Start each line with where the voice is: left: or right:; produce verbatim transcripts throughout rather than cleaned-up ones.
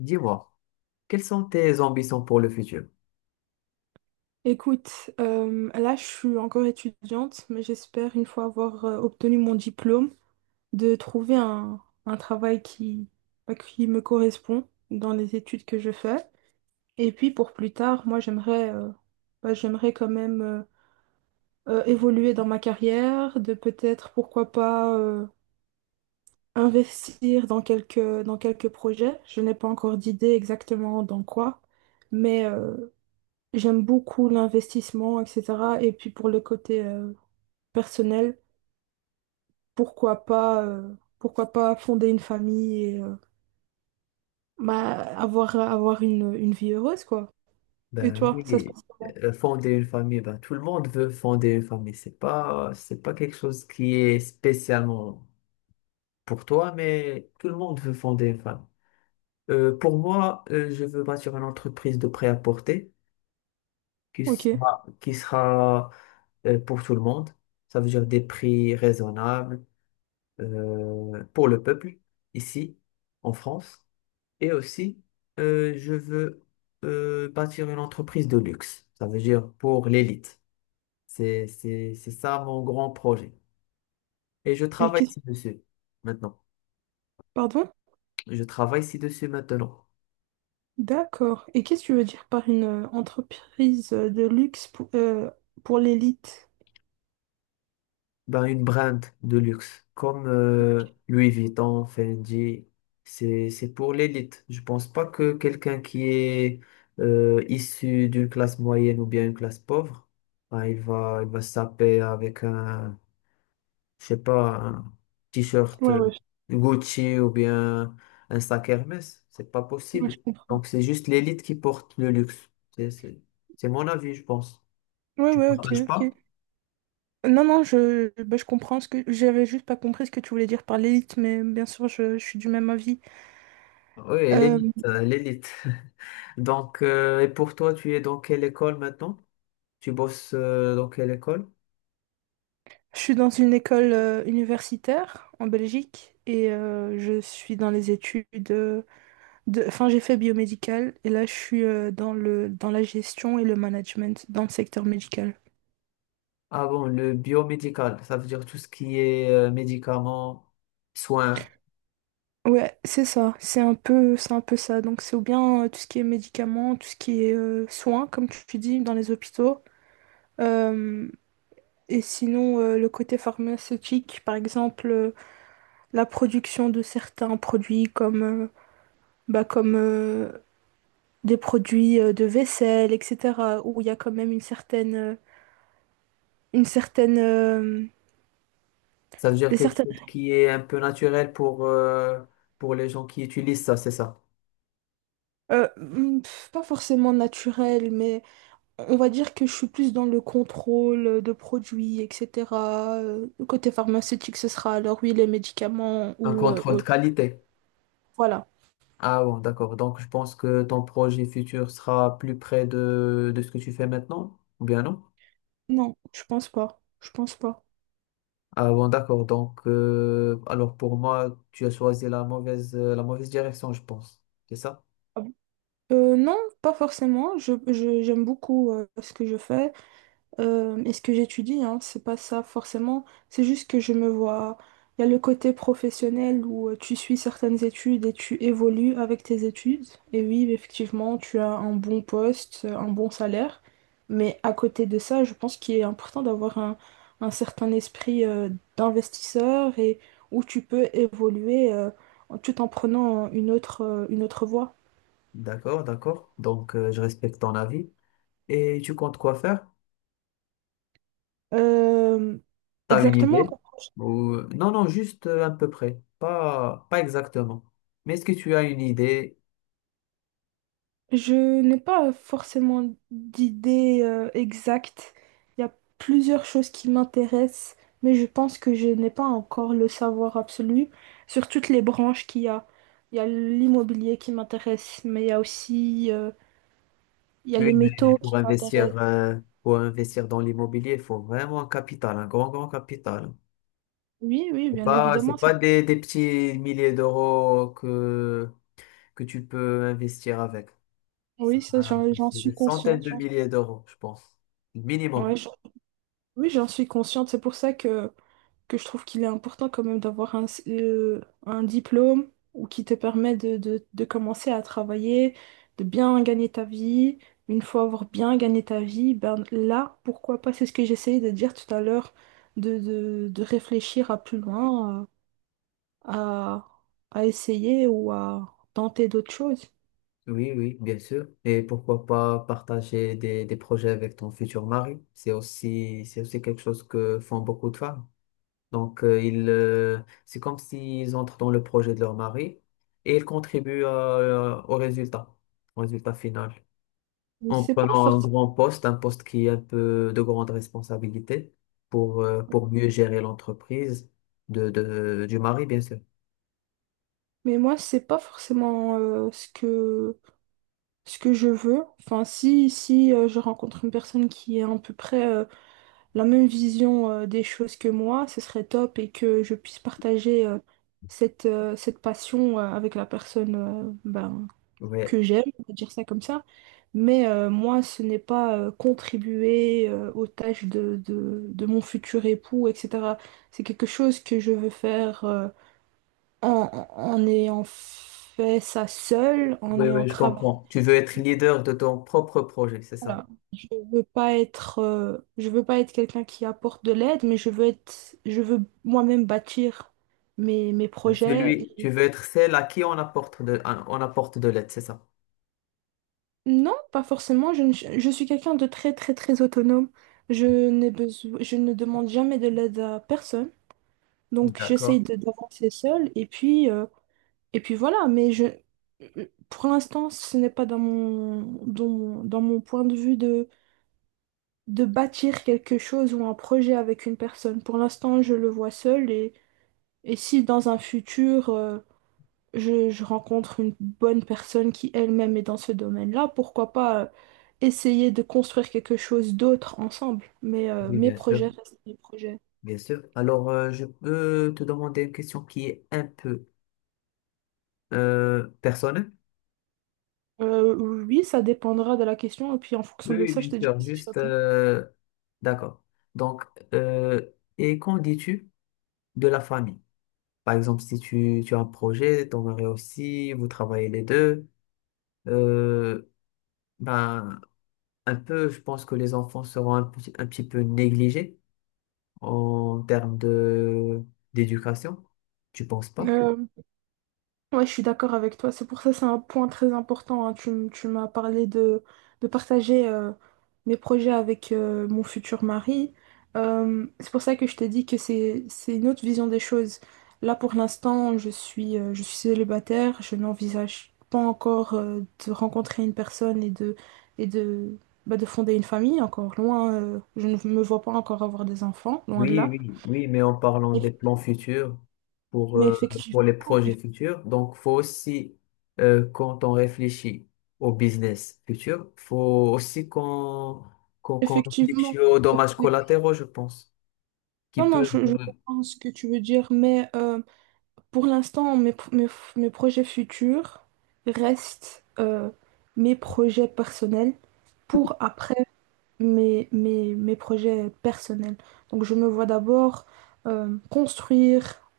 left: Dis-moi, quelles sont tes ambitions pour le futur?
right: Écoute, euh, là je suis encore étudiante, mais j'espère une fois avoir euh, obtenu mon diplôme, de trouver un, un travail qui, bah, qui me correspond dans les études que je fais. Et puis pour plus tard, moi j'aimerais euh, bah, j'aimerais quand même euh, euh, évoluer dans ma carrière, de peut-être pourquoi pas euh, investir dans quelques, dans quelques projets. Je n'ai pas encore d'idée exactement dans quoi, mais euh, j'aime beaucoup l'investissement, et cetera. Et puis pour le côté... euh, personnel, pourquoi pas, euh, pourquoi pas fonder une famille et euh, bah, avoir, avoir une, une vie heureuse, quoi. Et
left: Ben
right: toi, ça se
left: oui,
right: passe comment?
left: euh, fonder une famille, ben tout le monde veut fonder une famille. C'est pas, c'est pas quelque chose qui est spécialement pour toi, mais tout le monde veut fonder une famille. Euh, pour moi, euh, je veux bâtir une entreprise de prêt-à-porter qui
right: Ok.
left: sera, qui sera euh, pour tout le monde. Ça veut dire des prix raisonnables euh, pour le peuple ici en France. Et aussi, euh, je veux euh, bâtir une entreprise de luxe. Ça veut dire pour l'élite. C'est, c'est, c'est ça mon grand projet. Et je
right: Et
left: travaille
right: qu'est-ce...
left: ci-dessus maintenant.
right: Pardon?
left: Je travaille ci-dessus maintenant.
right: D'accord. Et qu'est-ce que tu veux dire par une euh, entreprise euh, de luxe pour, euh, pour l'élite?
left: Ben, une brand de luxe comme euh, Louis Vuitton, Fendi, c'est, c'est pour l'élite. Je pense pas que quelqu'un qui est euh, issu d'une classe moyenne ou bien une classe pauvre, ben, il va, il va se taper avec un je sais pas, un t-shirt
right: Ouais,
left: euh,
right: ouais,
left: Gucci ou bien un sac Hermès. C'est pas
right: je ouais,
left: possible.
right: je comprends.
left: Donc, c'est juste l'élite qui porte le luxe. C'est c'est- c'est mon avis, je pense.
right: Ouais,
left: Tu
right: ouais,
left: ne
right: ok,
left: partages
right: ok.
left: pas?
right: Non, non, je, bah, je comprends ce que j'avais juste pas compris ce que tu voulais dire par l'élite, mais bien sûr, je, je suis du même avis.
left: Oui, l'élite, euh, l'élite. Donc, euh, et pour toi, tu es dans quelle école maintenant? Tu bosses euh, dans quelle école?
right: Je suis dans une école euh, universitaire en Belgique et euh, je suis dans les études euh, de... Enfin, j'ai fait biomédical et là, je suis euh, dans le... dans la gestion et le management dans le secteur médical.
left: Ah bon, le biomédical, ça veut dire tout ce qui est euh, médicaments, soins.
right: Ouais, c'est ça. C'est un peu, c'est un peu ça. Donc, c'est ou bien euh, tout ce qui est médicaments, tout ce qui est euh, soins, comme tu dis, dans les hôpitaux. Euh, et sinon, euh, le côté pharmaceutique, par exemple, euh, la production de certains produits comme, euh, bah, comme euh, des produits euh, de vaisselle, et cetera, où il y a quand même une certaine, euh, une certaine, euh,
left: Ça veut dire
right: des
left: quelque
right: certaines,
left: chose qui est un peu naturel pour, euh, pour les gens qui utilisent ça, c'est ça.
right: euh, hmm, pff, pas forcément naturelle, mais on va dire que je suis plus dans le contrôle de produits, et cetera. Euh, Côté pharmaceutique, ce sera alors oui les médicaments
left: Un
right: ou euh,
left: contrôle de
right: autre.
left: qualité.
right: Voilà.
left: Ah bon, d'accord. Donc, je pense que ton projet futur sera plus près de, de ce que tu fais maintenant, ou bien non?
right: Non, je pense pas. Je pense pas.
left: Ah bon, d'accord. Donc, euh, alors pour moi, tu as choisi la mauvaise, euh, la mauvaise direction, je pense. C'est ça?
right: Ah bon. Euh, non, pas forcément. Je, je- j'aime beaucoup euh, ce que je fais. Euh, et ce que j'étudie, hein, c'est pas ça forcément. C'est juste que je me vois. Il y a le côté professionnel où euh, tu suis certaines études et tu évolues avec tes études. Et oui, effectivement, tu as un bon poste, euh, un bon salaire. Mais à côté de ça, je pense qu'il est important d'avoir un, un certain esprit euh, d'investisseur et où tu peux évoluer euh, en- tout en prenant une autre, euh, une autre voie.
left: D'accord, d'accord. Donc, euh, je respecte ton avis. Et tu comptes quoi faire?
right: Euh,
left: T'as une
right: Exactement.
left: idée? Ou... Non, non, juste euh, à peu près. Pas, pas exactement. Mais est-ce que tu as une idée?
right: Je n'ai pas forcément d'idée euh, exacte. Il y a plusieurs choses qui m'intéressent, mais je pense que je n'ai pas encore le savoir absolu sur toutes les branches qu'il y a. Il y a l'immobilier qui m'intéresse, mais il y a aussi euh, il y a
left: Tu as
right: les
left: une idée.
right: métaux
left: Pour
right: qui m'intéressent.
left: investir, euh, pour investir dans l'immobilier, il faut vraiment un capital, un grand, grand capital.
right: Oui, oui,
left: C'est
right: bien
left: pas, c'est
right: évidemment. c'est-
left: pas des, des petits milliers d'euros que, que tu peux investir avec. Ça,
right: Oui, ça, j'en j'en
left: c'est des
right: suis
left: centaines
right: consciente.
left: de
right: j'en-
left: milliers d'euros, je pense. Minimum.
right: ouais, j'en- Oui, j'en suis consciente. C'est pour ça que que je trouve qu'il est important quand même d'avoir un, euh, un diplôme ou qui te permet de, de- de commencer à travailler, de bien gagner ta vie. Une fois avoir bien gagné ta vie, ben là, pourquoi pas, c'est ce que j'essayais de dire tout à l'heure, de, de- de réfléchir à plus loin, à, à à essayer ou à tenter d'autres choses.
left: Oui, oui, bien sûr. Et pourquoi pas partager des, des projets avec ton futur mari? C'est aussi, c'est aussi quelque chose que font beaucoup de femmes. Donc, euh, ils, euh, c'est comme s'ils entrent dans le projet de leur mari et ils contribuent euh, au résultat, au résultat final. En
right: C'est pas
left: prenant un
right: forcément...
left: grand poste, un poste qui est un peu de grande responsabilité pour, euh, pour mieux gérer l'entreprise de, de, du mari, bien sûr.
right: Mais moi, c'est pas forcément euh, ce que, ce que je veux. Enfin, si, si euh, je rencontre une personne qui est à peu près euh, la même vision euh, des choses que moi, ce serait top et que je puisse partager euh, cette, euh, cette passion euh, avec la personne euh, ben,
left: Oui,
right: que j'aime, on va dire ça comme ça. Mais euh, moi, ce n'est pas euh, contribuer euh, aux tâches de, de, de mon futur époux, et cetera. C'est quelque chose que je veux faire euh, en, en en ayant fait ça seule, en
left: oui,
right: ayant
left: oui, je
right: travaillé.
left: comprends. Tu veux être leader de ton propre projet, c'est ça?
right: Voilà. Je veux pas être, euh, je veux pas être quelqu'un qui apporte de l'aide, mais je veux être, je veux moi-même bâtir mes, mes projets.
left: Celui,
right: Et
left: tu veux être celle à qui on apporte de, on apporte de l'aide, c'est ça?
right: non, pas forcément. Je, ne- Je suis quelqu'un de très, très, très autonome. Je n'ai besoin, Je ne demande jamais de l'aide à personne. Donc, j'essaye
left: D'accord.
right: de d'avancer seule. Et puis, euh, et puis voilà. Mais je, pour l'instant, ce n'est pas dans mon, dans mon, dans mon point de vue de de bâtir quelque chose ou un projet avec une personne. Pour l'instant, je le vois seul. Et si dans un futur, euh, je, je rencontre une bonne personne qui elle-même est dans ce domaine-là, pourquoi pas euh, essayer de construire quelque chose d'autre ensemble. Mais euh,
left: Oui,
right: mes
left: bien sûr,
right: projets restent mes projets.
left: bien sûr. Alors, euh, je peux te demander une question qui est un peu euh, personnelle?
right: Euh, oui, ça dépendra de la question, et puis en
left: Oui,
right: fonction de
left: oui,
right: ça, je
left: bien
right: te dirai
left: sûr,
right: si je
left: juste... euh, d'accord. Donc, euh, et qu'en dis-tu de la famille? Par exemple, si tu, tu as un projet, ton mari aussi, vous travaillez les deux, euh, ben, un peu, je pense que les enfants seront un, petit- un petit peu négligés. En termes de d'éducation? Tu penses pas?
right: réponds. Ouais, je suis d'accord avec toi. C'est pour ça que c'est un point très important, hein. Tu, m- tu m'as parlé de, de partager euh, mes projets avec euh, mon futur mari. Euh, c'est pour ça que je t'ai dit que c'est, c'est une autre vision des choses. Là, pour l'instant, je suis, euh, je suis célibataire. Je n'envisage pas encore euh, de rencontrer une personne et de, et de, bah, de fonder une famille. Encore loin, euh, je ne me vois pas encore avoir des enfants, loin de
left: Oui,
right: là.
left: oui, oui, mais en parlant des plans futurs pour,
right: Mais
left: euh, pour les
right: effectivement,
left: projets futurs, donc faut aussi, euh, quand on réfléchit au business futur, faut aussi qu'on qu'on qu'on
right: effectivement.
left: réfléchisse aux dommages collatéraux, je pense, qui
right: Non, non,
left: peuvent...
right: je, je comprends ce que tu veux dire, mais euh, pour l'instant, mes, pro- mes, f- mes projets futurs restent euh, mes projets personnels pour après mes, mes, mes projets personnels. Donc, je me vois d'abord euh, construire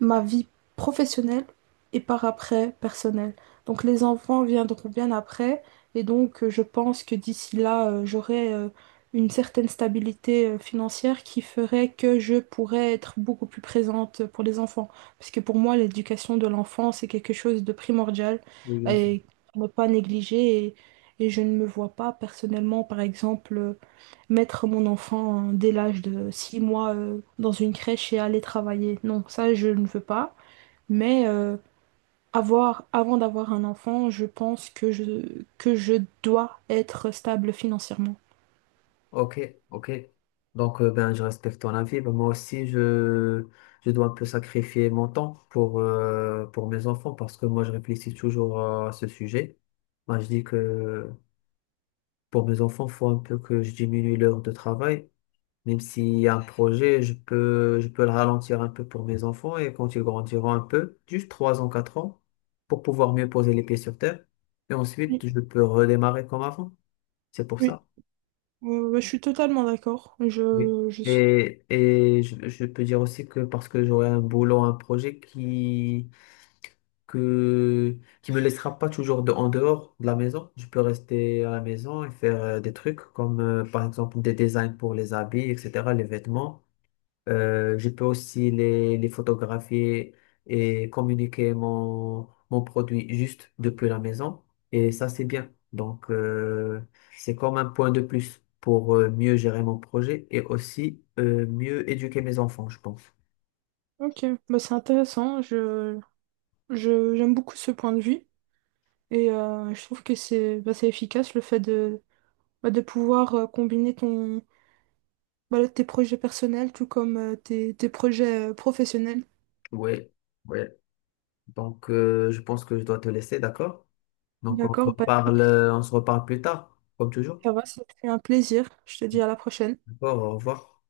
right: ma vie professionnelle et par après personnelle. Donc les enfants viendront bien après et donc euh, je pense que d'ici là, euh, j'aurai euh, une certaine stabilité euh, financière qui ferait que je pourrais être beaucoup plus présente pour les enfants. Parce que pour moi, l'éducation de l'enfant, c'est quelque chose de primordial
left: Oui, bien sûr.
right: et à ne pas négliger et, et je ne me vois pas personnellement, par exemple, euh, mettre mon enfant dès l'âge de six mois euh, dans une crèche et aller travailler. Non, ça, je ne veux pas. Mais euh, avoir, avant d'avoir un enfant, je pense que je, que je dois être stable financièrement.
left: Ok, ok. Donc, euh, ben, je respecte ton avis. Ben, moi aussi, je, je dois un peu sacrifier mon temps pour, euh, pour mes enfants parce que moi, je réfléchis toujours à ce sujet. Moi, je dis que pour mes enfants, il faut un peu que je diminue l'heure de travail. Même s'il y a un projet, je peux, je peux le ralentir un peu pour mes enfants et quand ils grandiront un peu, juste trois ans, quatre ans, pour pouvoir mieux poser les pieds sur terre. Et
right: Oui,
left: ensuite, je peux redémarrer comme avant. C'est pour
right: oui.
left: ça.
right: Euh, ouais, je suis totalement d'accord.
left: Oui.
right: Je, je suis...
left: Et, et je, je peux dire aussi que parce que j'aurai un boulot, un projet qui, que, qui me laissera pas toujours de, en dehors de la maison. Je peux rester à la maison et faire euh, des trucs comme euh, par exemple des designs pour les habits, et cetera, les vêtements. Euh, je peux aussi les, les photographier et communiquer mon, mon produit juste depuis la maison. Et ça, c'est bien. Donc, euh, c'est comme un point de plus pour euh, mieux gérer mon projet et aussi euh, mieux éduquer mes enfants, je pense.
right: Ok, bah, c'est intéressant. Je, je, j'aime beaucoup ce point de vue. Et euh, je trouve que c'est bah, c'est efficace le fait de, bah, de pouvoir euh, combiner ton, voilà, tes projets personnels, tout comme euh, tes, tes projets euh, professionnels.
left: Ouais, ouais. Donc, euh, je pense que je dois te laisser, d'accord? Donc, on se
right: D'accord, bah,
left: reparle,
right: écoute,
left: euh, on se reparle plus tard, comme toujours.
right: ça va, c'était un plaisir. Je te dis à la prochaine.
left: D'accord, au revoir.